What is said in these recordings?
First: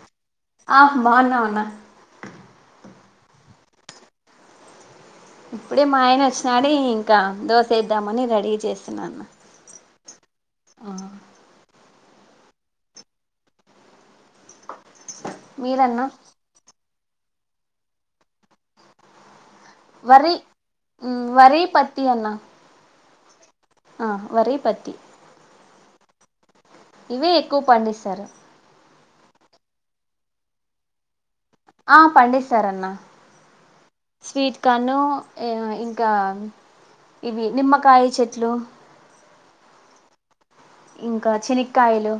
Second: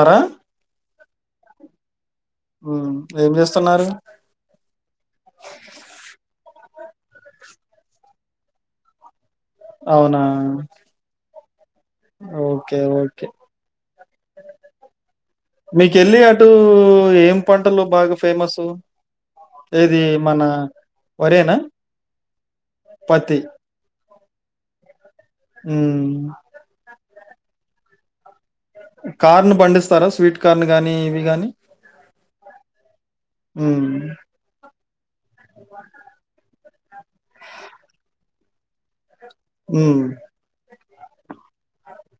అర అ బాన్నామన్న. ఉమ్ ఏం జేస్తన్నారు. ఇప్పుడె మ ఆయనొచ్చినాడీ ఇంక దోసేద్దామని రెడీ చేస్తున్నా అన్న. ఔనా. ఆ, ఓకే ఓకె. మీరన్నా మీకెళ్ళి అటూ ఏం పంటలు బాగ ఫేమస్సు. ఇదీ వరి మన మ్, వరేన వరి పత్తి అన్న పత్తి ఆ వరి పత్తి. ఊమ్. ఇవే ఎక్కువ్ పండిస్సారు. కార్న్ పండిస్తార స్వీట్కార్న్ గానీ ఇవి గాని. ఆ పండిస్తారన్న. ఉమ్ స్వీట్ కాన్నూ ఏమొ ఇంకా ఇవి నిమ్మకాయ చెట్లు. ఉమ్. ఇంక చెనిక్కాయలు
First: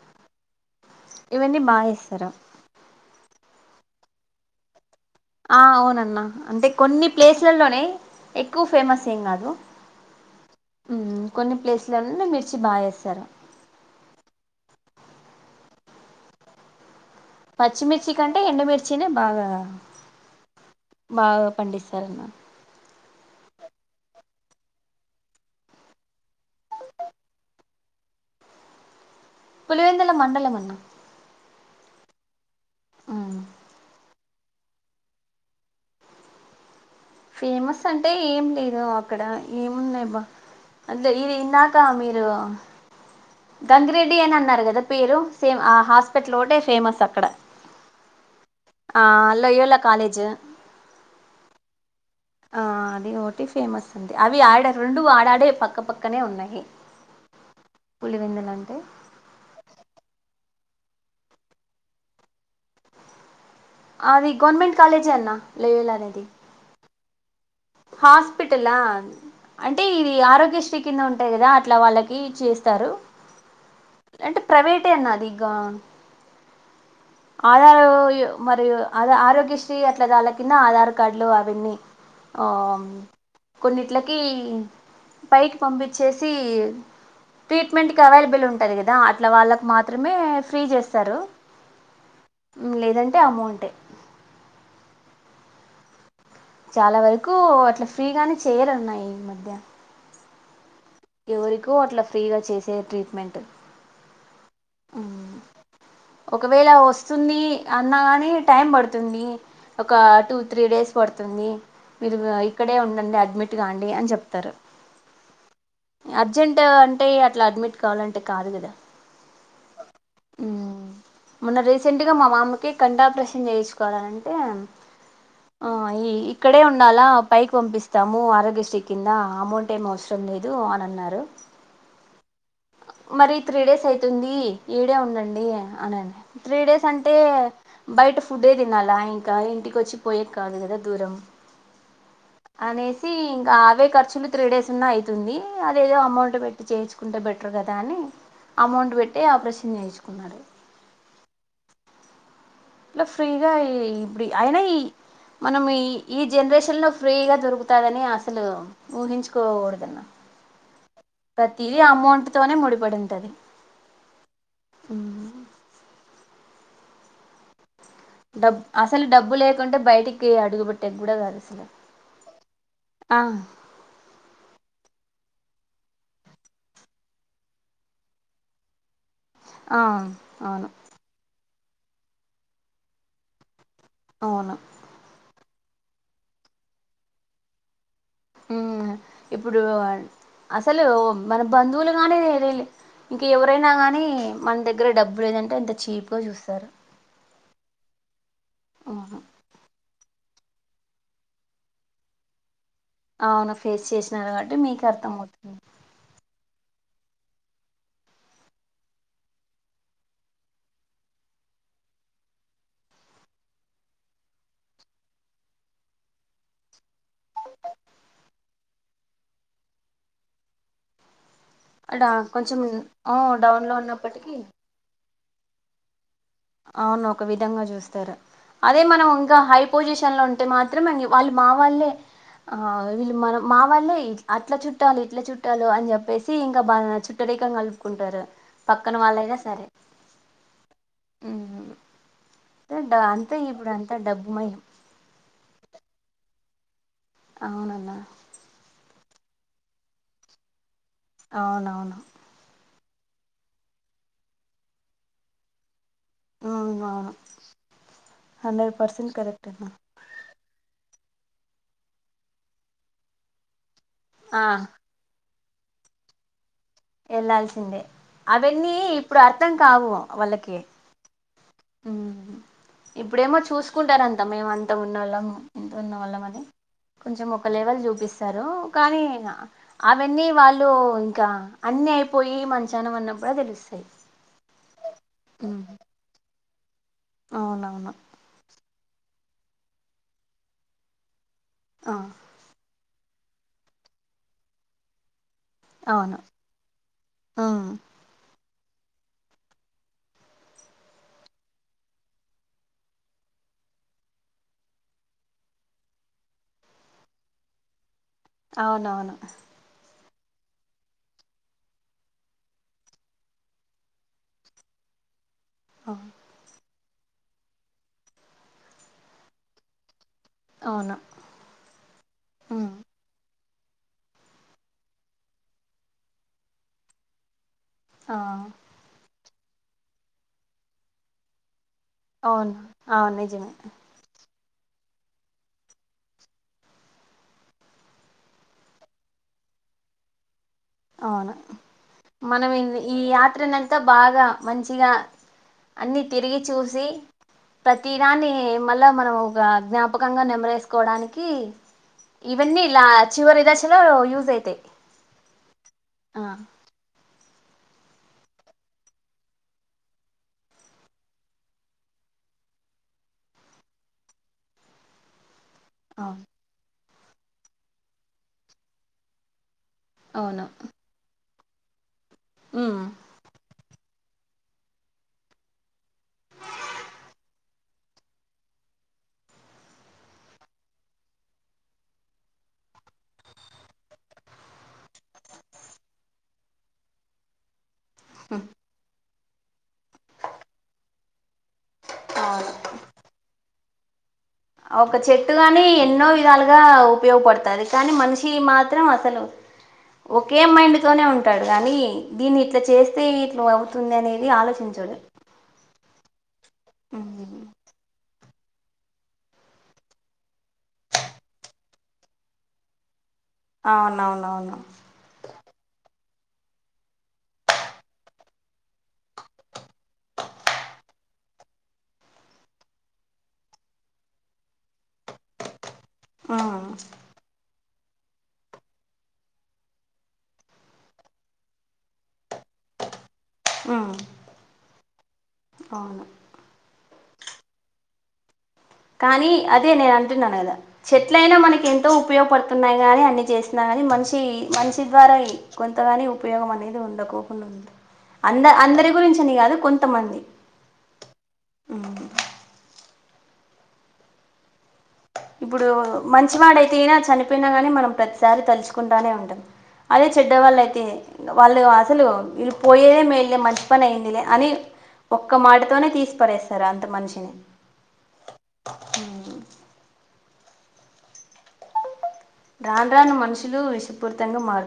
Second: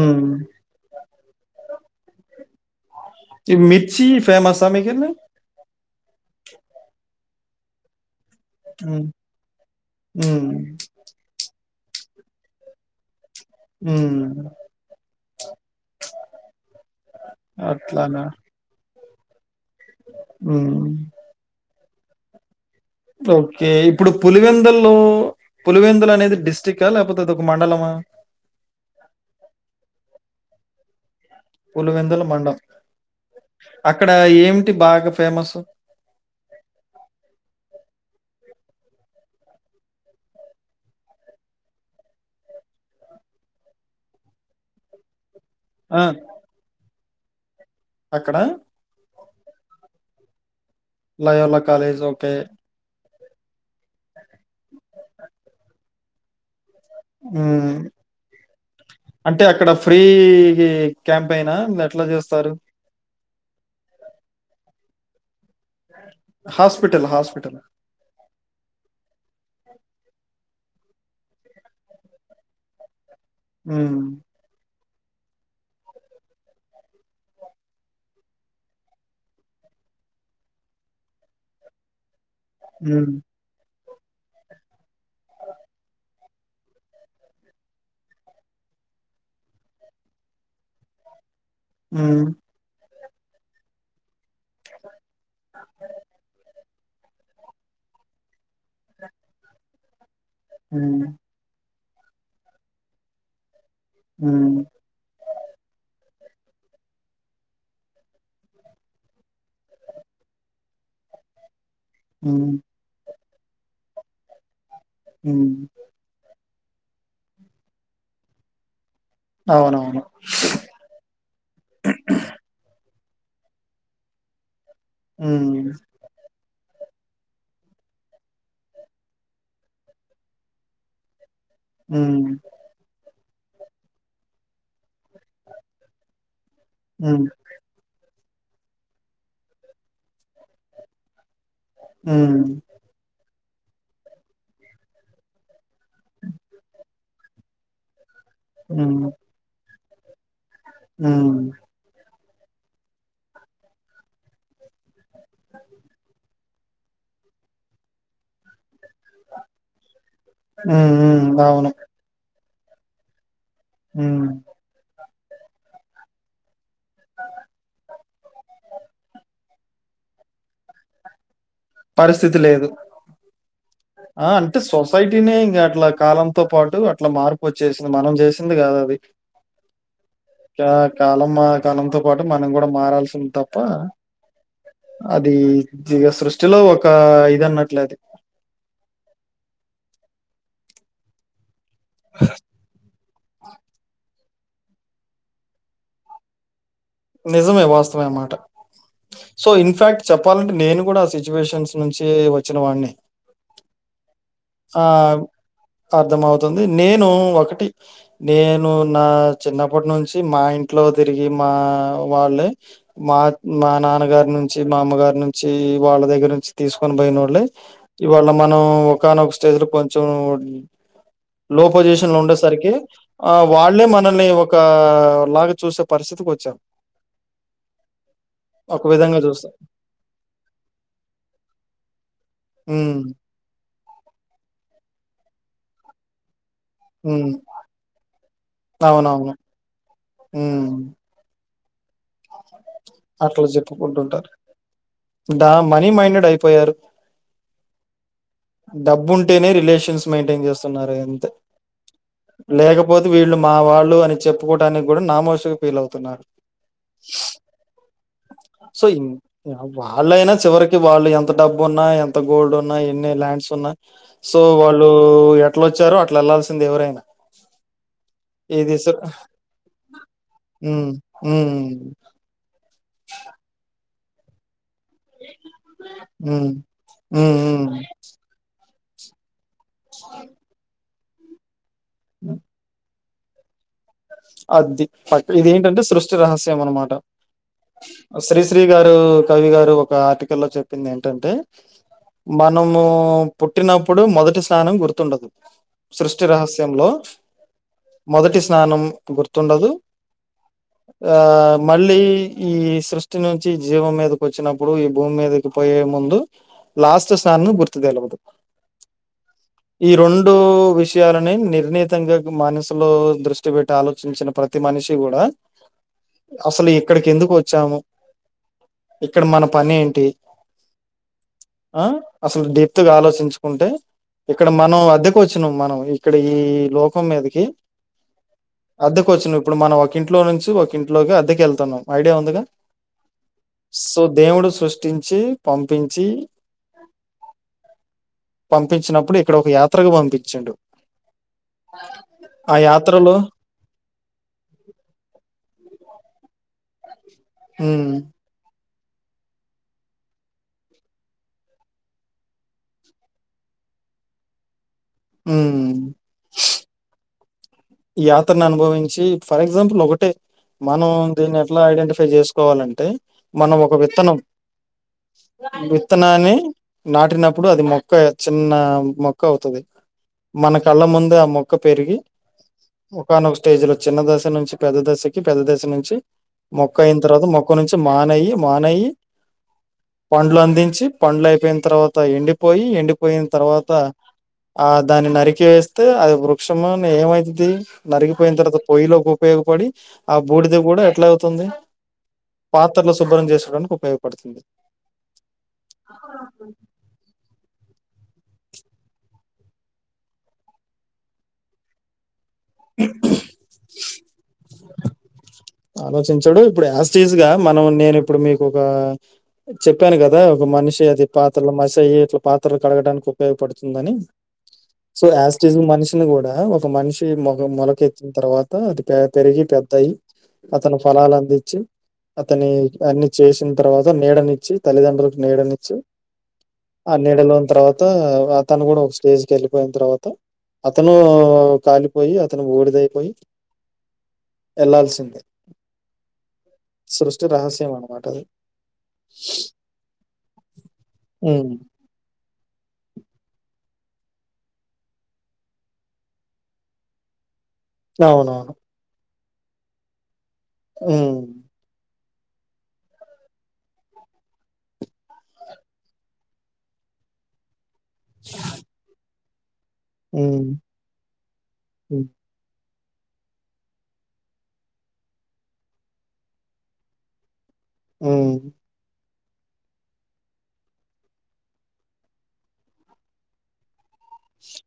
ఉమ్ ఇవన్ని బాగేస్తరు. ఇమ్మిర్చీ ఫేమస్సా మికెళ్ళి ఆ ఔనన్న అంటె కొన్ని ప్లేస్లల్లొనె ఎక్కువ్ ఉమ్ ఫేమస్సేమ్ గాదు ఉమ్ ఊమ్ కొన్ని ప్లేస్ లన్ని మిర్చి బాగేస్తరు. ఊమ్. పచ్చిమిర్చి కంటె ఎండుమిర్చీనె బాగా ఉమ్ బాగ పండిస్ తల్న ఓక్కే ఇప్పుడు పులివెందల్లో పులివెందులనేది డిస్టిక్క లేక్పొతె అదొక మండలమా. పులివెందుల మండలమన్న. పులివెందుల మండం అక్కడ్ డా ఏమిటి బాగా ఫేమస్సు. టే ఏం లేదు అక్కడ ఏమున్నాయ్బ అందె ఈరిందాకా మీరు గంగిరెడ్డి అనన్నారా గద పేరు సేమ్ ఆ హాస్పెట్ల్ ఒగ్టే ఫేమస్సక్కడ. అక్కడా ఆ లొయోల కాలేజ్ లయోలా కాలేజొప్ ఆ అది ఒగ్టి ఫేమస్సండి అవి ఆడ రొండు ఆడాడే పక్కపక్కనే ఉన్నయ్. భమ్ అంటె అక్కడ ఫ్రీ కి క్యాంపైన [unintelligible] దట్ల జేస్తారు. ఆది గోన్మెంట్ కాలేజే అన్న లొయోల అనేద్ హాస్పిటల్ హాస్పిటల్. హాస్పిటలా అంటె ఇ ది ఆరోగ్యశ్రీ కింద ఉంటయ్ గదా అట్లా వాళ్ళకి చేస్తారు. ఉ టే నదిగా ఆధారు మరియు ఆరోగ్యశ్రీ అట్లా దాని కింద ఆధార్ కార్డులు అవన్నీ. ఓ హ్మ్. కొన్నిట్లాకి పైకి పంపించేసి ట్రీట్మెంట్కి అవైలబుల్ ఉంటుంది కదా అట్లా వాళ్ళకు మాత్రమే ఫ్రీ చేస్తారు. ఉ లేదంటే అమౌంటే [inaudible] చాలా వరకు అట్లా ఫ్రీగానే చేయరన్నా ఈ మధ్య ఉ క్కు అట్లా ఫ్రీగా చేసే ట్రీట్మెంట్ ఉ ఒకవేళ వస్తుంది అన్నా గాని టైం పడుతుంది ఒక టూ త్రీ డేస్ పడుతుంది మీరు హ్మ్. ఇక్కడే ఉండండి అడ్మిట్ కాండి అని చెప్తారు. ఉ అర్జెంటు అంటే అట్లా అడ్మిట్ కావాలంటే కాదు కదా. అవునవును. ఉ మన్న రీసెంట్గా మా మామకి కంటి ఆపరేషన్ చేయించుకోవాలంటే హ్మ్. ఆ ఇ ఇక్కడే ఉండాలా పైకి పంపిస్తాము ఆరోగ్యశ్రీ కింద అమౌంట్ ఏం అవసరం లేదు అని అన్నారు. ఉ మరి త్రీ డేస్ అయితుంది ఎ ఇడే ఉండండి అని అన త్రీ డేస్ అంటే హ్మ్. బయట పు ఫుడే తినాలా ఇంకా ఇంటికి వచ్చి పోయేది కాదు కదా దూరం. హ్మ్. అనేేసి ఇగ అవే ఖర్చులు త్రీ డేస్ ఉన్నా అయితుంది అదేదో అమౌంట్ పెట్టి చేయించుకుంటే బెటర్ కదా అని. అమౌంట్ పెట్టే ఆపరేషన్ చేయించుకున్నాడు ఉ ఇట్లా ఫ్రీగా ఈ ఇప్పుడు అయినా ఈ మనం ఈ ఈ జనరేషన్లో ఫ్రీగా దొరుకుతదని అసలు ఊహించుకోకూడదన్న హ్మ్. హ్మ్. అవును. ప్రతిదీ అమౌంట్ తోనే ముడిపడి ఉంటది. ఉ ఉ డబ్ అసలు డబ్బు లేకుంటే బయటికి అడుగుబట్టేకి కూడా కాదు. అసలు పరిస్థితి లేదు ఆ ఆ అంటే సొసైటీనే ఇంకా అట్లా కాలంతో పాటు అట్లా మార్పు వచ్చేసింది మనం చేసింది కాదు అది. ఆ అవును క్యా కాలమ కాలంతో పాటు మనం కూడా మారాల్సింది తప్ ప్ప అవును అది ఇగ సృష్టిలో ఒక ఇది అన్నట్లే అది ఉమ్ ఇప్పుడు అసలు మన బంధువులుగాని రిలే ఇంకా ఎవరైనా కానీ మన దగ్గర డబ్బు లేదంటే ఇంత చీప్గా చూస్తారు. నిజమే వాస్తవే ఆ మాట అవును సో ఇన్ఫాక్ట్ చెప్ చెప్పాలంటే నేను కూడా సిచ్యువేషన్స్ నుంచి వచ్చిన వాడినే. అవునా ఫేస్ చేసినారు కాబట్టి మీకి అర్థం అవుతుంది. తుంది నేను ఒకటి నేను నా చిన్నప్పటి నుంచి మా ఇంట్లో తిరిగి మా మా వాళ్ళే మా మా నాన్నగారి నుంచి మా అమ్మగారి నుంచి వాళ్ళ దగ్గర క్స్ తీసుకొని పోయిన వాళ్ళే ఇవాళ మనం ఒకానొక స్టేజ్ లో కొంచెం లో పొజిషన్ అ లో కొంచెం ఉండేసరికి ఆ డౌన్లో వాళ్ళే మనల్ని ఉన్నప్పటికీ ఒక లాగా చూసే పరిస్థిత్ అవును ఒక విధంగా చూస్తారు. అదే ఒక మనం విధంగా ఇంకా చూస్తే హై పొజిషన్ లో ఉంటే మాత్రం ఇంగ వాళ్ళు మా వాళ్ళే ఆ హ్మ్. వీళ్ళు మన మా వాళ్ళే అట్లా చుట్టాలు ఇట్ల చుట్టాలు అని చెప్పేసి ఇంక బాగా హ్మ్. చుట్టరికం కలుపుకుంటారు పక్కన వాళ్ళైనా సరే ఉమ్ ఉమ్ అంటే డ- అంతే అట్లా ఇప్పుడు అంతా డబ్బు చెప్పుకుంటుంటారు మయం ద మనీ మైండెడ్ అయిపో పోయారు అవునన్నా డబ్బు ఉంటేనే రిలేషన్స్ మెయింటైన్ చేస్తున్నారు ఇగ అంతే అవునవును లేకపో పోతే వీళ్ళు మా వాళ్ళు అని చెప్పుకోవడానికి గూడా నామోషీగా ఫీల్ అవుతున్నారు. ఆహా hundred so, in percent correct అన్న వాళ్ళైనా చివరికి వాళ్ళు ఎంత డబ్బు ఉన్నా ఎంత గోల్డ్ ఉన్నా ఎన్ని ల్యాండ్స్ ఉన్నా సో ఆ వాళ్ళు ఎట్లా వచ్చారో అట్లా వెళ్లాల్సిం వెళ్లాల్సిందే అవన్నీ ఇది స ఇప్పుడు అర్థం కావు వాళ్ళకి ఊ ఉమ్ ఉమ్ ఇప్పుడేమో చూసుకుంటారంతా మేమం త ఉన్నోళ్ళం ఇంత ఉన్నోళ్ళం అని హ్మ్. కొంచెం హ్మ్. ఒక లేవెల్ హ్మ్. చూపిస్తారు. కానీ అవన్నీ వాళ్ళు ఇంకా అన్ని అయిపోయి మంచానా పడినప్ ప్పుడు తెలుస్తాయి. అద్ది ప ఇది ఏంటంటే సృష్టి రహస్యం అనమాట అవునవును శ్రీశ్రీ ఎవరో కవి గారు ఒక ఆర్టికల్ లో చెప్పింది ఏంటంటే ఆ మనము పుట్టినప్పుడు మొదటి స్నానం గుర్తుండదు. అవును సృష్టి రహస్యంలో ఉమ్ మొదటి స్నానం గుర్తుండదు ఆ మళ్ళీ ఈ సృష్టి నుంచి జీవం మీదకి వచ్చినప్పుడు ఈ భూమి మీదకి పోయే ముందు లాస్ట్ స్నానం గుర్తు తెలవదు. అవునవును ఈ రెండు విషయాలని నిర్ణీతంగా మనసులో దృష్టి పెట్ ట్టి ఆలోచించిన ప్రతి మనిషి గూడా అసలు ఇ క్కడికి ఎందుకు వచ్చాము ఇక్కడ మన పని ఏంటి అవును ఆ అసలు ఉమ్ డెప్త్ గా ఆలోచించు ఉంటే ఇక్కడ మనం అద్దెకు వచ్చినాం మనం ఇక్కడ ఈ లోకం మీదకి ఆ అద్దెకు వచ్చినప్పుడు మనం ఒక ఇంట్లో నుంచి ఒక ఇంట్లోకి అద్దెకు వెళ్తున్నాం. ఐడియా ఉందిగా అవును అవును నిజమే సో దేవుడు సు సృష్టించి పంపించి పంపిచ్చినప్పుడు ఇక్కడ ఒక యాత్రకు పంపిచ్చిండు. అవును మనం ఈ ఈ యాత్రలో యాత్ [unintelligible] వెళ్తే బాగా మంచిగా అన్ని తిరిగి చూసి హ్మ్. ప్రతీదాన్ని మళ్ళా మనం ఒక జ్ఞాపకంగా నెమరేసుకోవడానికి ఇవన్నీ ఇలా చివరి దాశలో యూజ్ అయితాయి. ఉ ఆ యాత్రను అనుభవించి ఫర్ ఎగ్జాంపుల్ ఒకటే మనం దీన్ని ఎట్లా ఐడెంటిఫై చేసుకోవాలంటే మనం ఒక విత్తనం అవును విత్తనాన్ని నాటినప్పుడు అది మొక్క చిన్న మొక్క అవుతది అవును మన కళ్ళ ముందే ఆ మొక్క పెరిగి ఉమ్ ఒకానొక స్టేజ్లో చిన్న దశ నుంచి పెద్ద దశకి పెద్ద దశ నుంచి మొక్క అయిన తర్వాత మొక్క నుంచి మానయి మానయ్యి పండ్లు అందించి పండ్లు అయిపోయిన తర్వాత ఎండిపోయి ఎండిపోయిన తర్వాత ఆ దాన్ని నరికేస్తే అది వృక్షం ఏమైతది నరికిపోయిన తర్వాత పొయ్యిలో కూ ఉపయోగపడి ఆ బూడిద కూడా ఎట్లా అవుతుంది అవును పాత్రలో శుభ్రం చేసుకొడానికి ఒక చెట్టు గాని ఎన్నో విధాలుగా ఉపయోగపడుతది కానీ మనిషి మాత్రం అసలు ఒకే మైండ్తోనే ఉంటాడు కానీ దీన్ని ఇట్లా చేస్తే ఇట్లా అవుతుంది అనేది ఆలోచించడు ఆలోచించడు ఇప్పుడు యాజిటీస్గా ఉమ్ మనం నేను ఇప్పుడు మీకు ఒక చెప్పాను కదా ఒక మనిషి అది పాత్రలు మసయి ఇట్లా పాత్రలు కడగడానికి ఉపయోగపడుతుందని అవునవునవును సో యాజ్టిస్గా మనిషిని కూ డ ఒక మనిషి మొ మొలకెత్తిన తర్వాత అది పెరిగి పెద్దయి అతను ఫలాలు అందించి అతని అన్ని చేసిన తర్వాత నీడనిచ్చి తల్లిదండ్రులకు నీడనిచ్చు ఉమ్ ఆ నీడలోని తర్వాత త అతను కూడా ఒక స్టేజ్ కి వెళ్ళిపోయిన తర్వాత అతను కాలిపోయి అతను బుడిదయిపోయి ఉమ్ ఎళ్లాల్సి అవును సృష్టి రహస్యం అనమాట అది కానీ అదే నేను అంటున్నాను కదా చెట్లయినా హ్మ్. మనకి ఎంతో ఉపయోగపడుతు న్నాయి కానీ అన్ని చేసినా గాని మనిషి మనిషి ద్వారా కొంతగాని ఉపయోగం అనేది ఉండకోక్ అవునవును. అంద అందరి గురించి అని కాదు కొంతమంది ఉ ఇప్పుడు మంచివాడు అయితేయినా చనిపోయినా గాని మనం ప్రతిసారి తలుచుకుంటానే ఉంటాం అదే చెడ్డ హ్మ్. వాళ్ళ అయితే వాళ్ళు హ్మ్. అసలు పోయేదే మేల్లే మంచి పని అయిందిలే అని ఒక్క మాటతోనే తీసిపరేస్తారు అంత మనిషిని ఉ రాను రాను మనుషులు విష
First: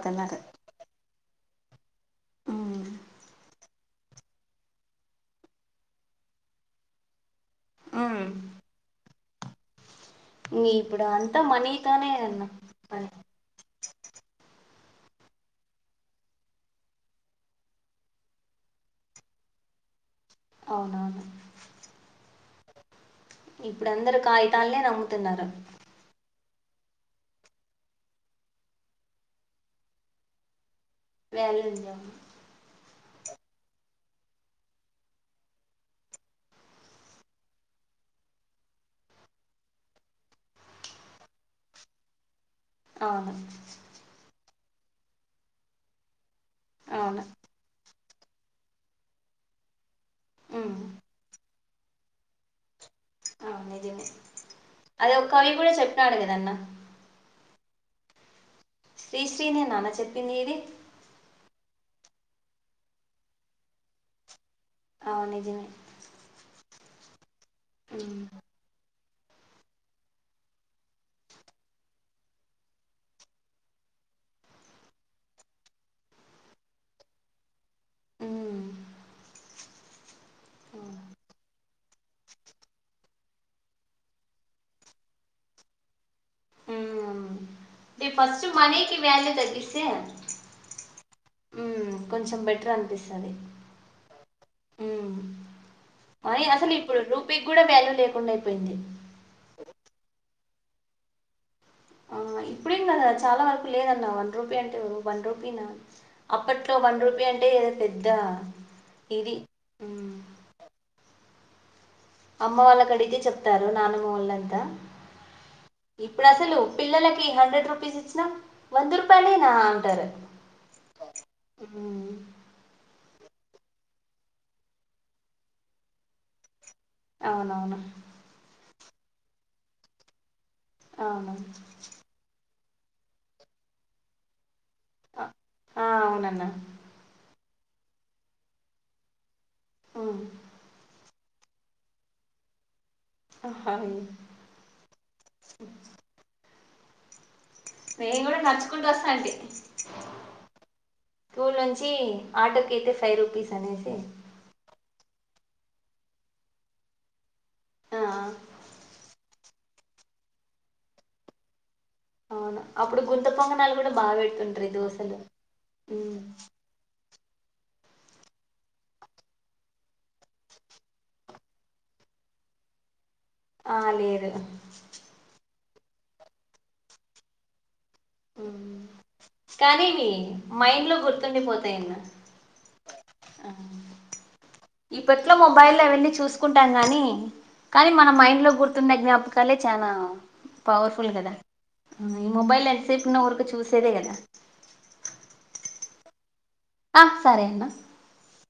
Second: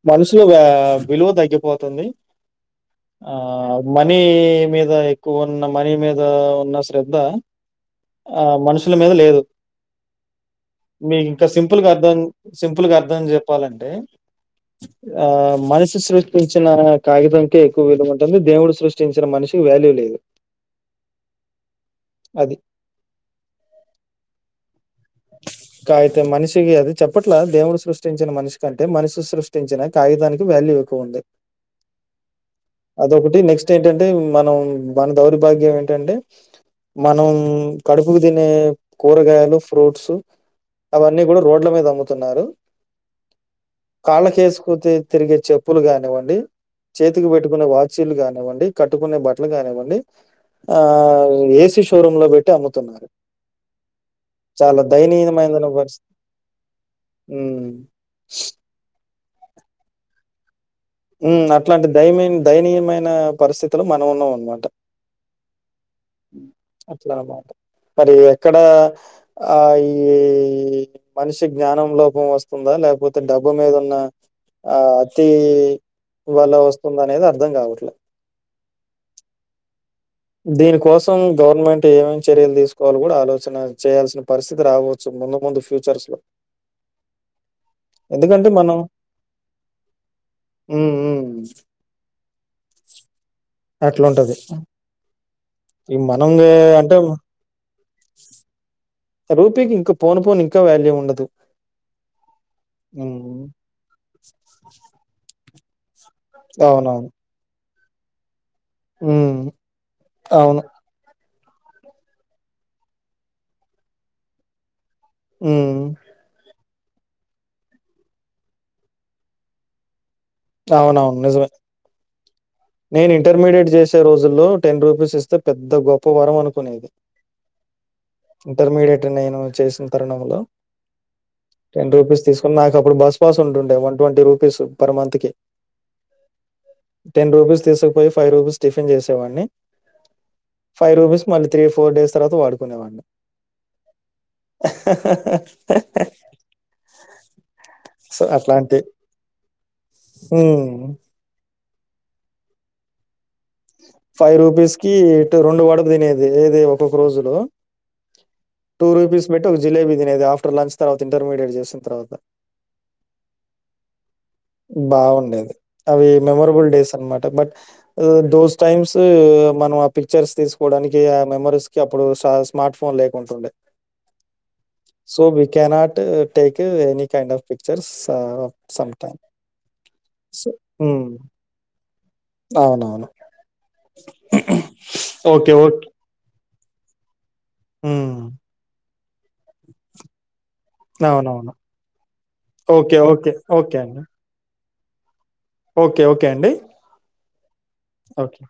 మనుసులుగా విలువ తగ్గిపోతుంది ఉమ్ ఆ మనీ మీద ఎక్కువ ఉన్న మనీ మీద ఉన్న శ్రద్ధ ఉమ్ ఆ మనుషుల మీద లేదు ఇంగ ఇప్పుడు మీకు అంతా ఇంకా సింపుల్గా మనీతోనే అర్థం అన్న సింపుల్ గా పని అర్థం చెప్పాలంటే ఆ మనిషి సృష్టించిన కాగితంకే ఎక్కువ విలువ ఉంటుంది దేవుడు సృష్టించిన మనిషి వాల్యూ లేదు అవునవును అది. తల్నే నమ్ముతున్నారు కాగితం మనిషికి అది చెప్పట్ల దేవుడు సృష్టించిన మనిషి కంటే మనసు సృష్టించిన కాగిదానికి వాల్యూ ఎక్కువుంది. వాల్యూ ఉందా అదొకటి నెక్స్ట్ ఏంటంటే మనం మన దౌర్భాగ్యం ఏంటంటే మనం కడుపుకు తినే కూరగాయలు ఫ్రూట్స్ అవన్నీ కూడా రోడ్ల మీద అమ్ముతున్నారు అవును కాళ్ళకేసుకు తిరిగే చెప్పులు కానివ్వండి అవును చేతికి పెట్టుకునే వాచ్ వాచీలు కానివ్వండి కట్టుకునే బట్టలు కానివ్వండి ఉమ్ ఆ ఏస్ షోరూమ్ లో పెట్టి అమ్ముతున్నారు అవు ఐపేంది చాలా అదే ఒక కవి దయనీయమైన కూడా చెప్పాడు కదన్నా. ఉమ్ శ్రీశ్రీ నే నన్న చెప్పింది ఇది ఉమ్ అట్లాంటి దయమైన్ దయనీయమైన పరిస్థితులో మనం ఉన్నాం అనమాట అవును నిజమే అట్లా అన్మాట మరి ఉమ్ ఎక్కడ? ఆ ఈ మనిషి జ్ఞానం లోపం వస్తుందా లేకపోతే డబ్బు మీద ఉన్న ఆ తెవి వల్ల వస్తుందానేది అర్థం కావట్ల ఉమ్ దీని కోసం గౌర్ గవర్నమెంట్ ఏమేం చర్యలు తీసుకోవాలి కూడా ఆలోచన చేయాల్సిన పరిస్థితి రావచ్చు ముందు ముందు ఫ్యూచర్స్ లో ఈ ఫస్ట్ ఎందుకంటే మనం మనకి వాల్యూ తగ్గిస్తే హ్మ్. హ్మ్. ఉమ్ కొంచెం బెటర్ అనిపిస్తది అట్లుంటది ఉమ్ ఈ మనీ మనంగే అసలు అంటే ఇప్పుడు రూపీకి కూడా వాల్యూ లేకుండా అయిపోయింది రూపీకి ఇంకా పోను పోను ఇంకా వ్యాల్యూ ఉండదు. ఆ ఇప్పుడేం కదా చాలా హ్మ్. వరకు లేదన్న వన్ రూపాయి అంటే వన్ రూపీ నా అప్పట్లో వన్ అవునవును. రూపీ అంటే ఏదో పెద్ద ఇది హ్మ్. ఉమ్ అవును. అమ్మ వాళ్ళకు అడిగి చెప్తారు నానమ్మ వాళ్ళంతా హ్మ్. ఇప్పుడు అసలు పిల్లలకి హండ్రెడ్ రూపీస్ ఇచ్చినా వంద రూపాలేనా అంటారు అవునవును నిజమే హ్మ్. నేను ఇంటర్మీడియట్ చేసే రోజుల్లో టెన్ రూపీస్ ఇస్తే పెద్ద గొప్ప వరం అనుకునేది అవునవును. ఇక నేను చేసిన తరుణంలో అవును నాకు అప్పుడు బస్ పాస్ ఉంటుండే one twenty rupees per month అ కి ఆ అవునన్నా. రూపీస్ తీసుకుపోయి ఫైవ్ రూపీస్ టిఫిన్ చేసేవాడిని హ్మ్. ఫైవ్ రూపీస్ మళ్ళీ త్రీ ఫోర్ డేస్ తర్వాత వాడుకునేవాడిని. మేము కూడా నడ్చుకుంటా వస్తాంటి ఉమ్ స్కూల్ నుంచి ఆటోకి కిట్ ఫైవ్ రూపీస్ అనేసి ఫైవ్ రూపీస్ కి రెండు వడలు తినేది ఏది ఒక్కొక్క రోజులో ఆ టూ రూపీస్ పెట్టి ఒక జిలేబీ తినేది ఆఫ్టర్ లంచ్ తర్వాత ఇంటర్మీడియట్ చేసిం అవును అప్పుడు గుంత పొంగనాలు కూడా బెట్ బాగుండేది అవి మెమరబుల్ డేస్ అన్మా బట్ దోస్ టైమ్స్ మనం ఆ పిక్చర్స్ తీసుకోవడానికి ఆ మెమరీస్ కి అప్పుడు స్ స్ స్మార్ట్ ఫోన్ లే ఆ లేదుగా so, we cannot take any kind of pictures some time కానీ ఇవి సో మైండ్ లో హ్మ్. గుర్తుండిపోతాయి అన్న అవునవును ఇప్పట్లో ఓకే. Mobile okay. అవన్నీ చూసుకుంటాం గాని కానీ మన హ్మ్. మైండ్ లో గుర్తున్న జ్ఞాపకాలే చాలా పవర్ఫుల్ కదా అవునవును. అవున ఈ మొబైల్ ఓకే. ఎంతసేపు ఉన్న ఓకే. ఉరికే ఓకే చూసేదే అండి. కదా ఓకే ఓకే అండి ఆ సరే అన్న ఓకే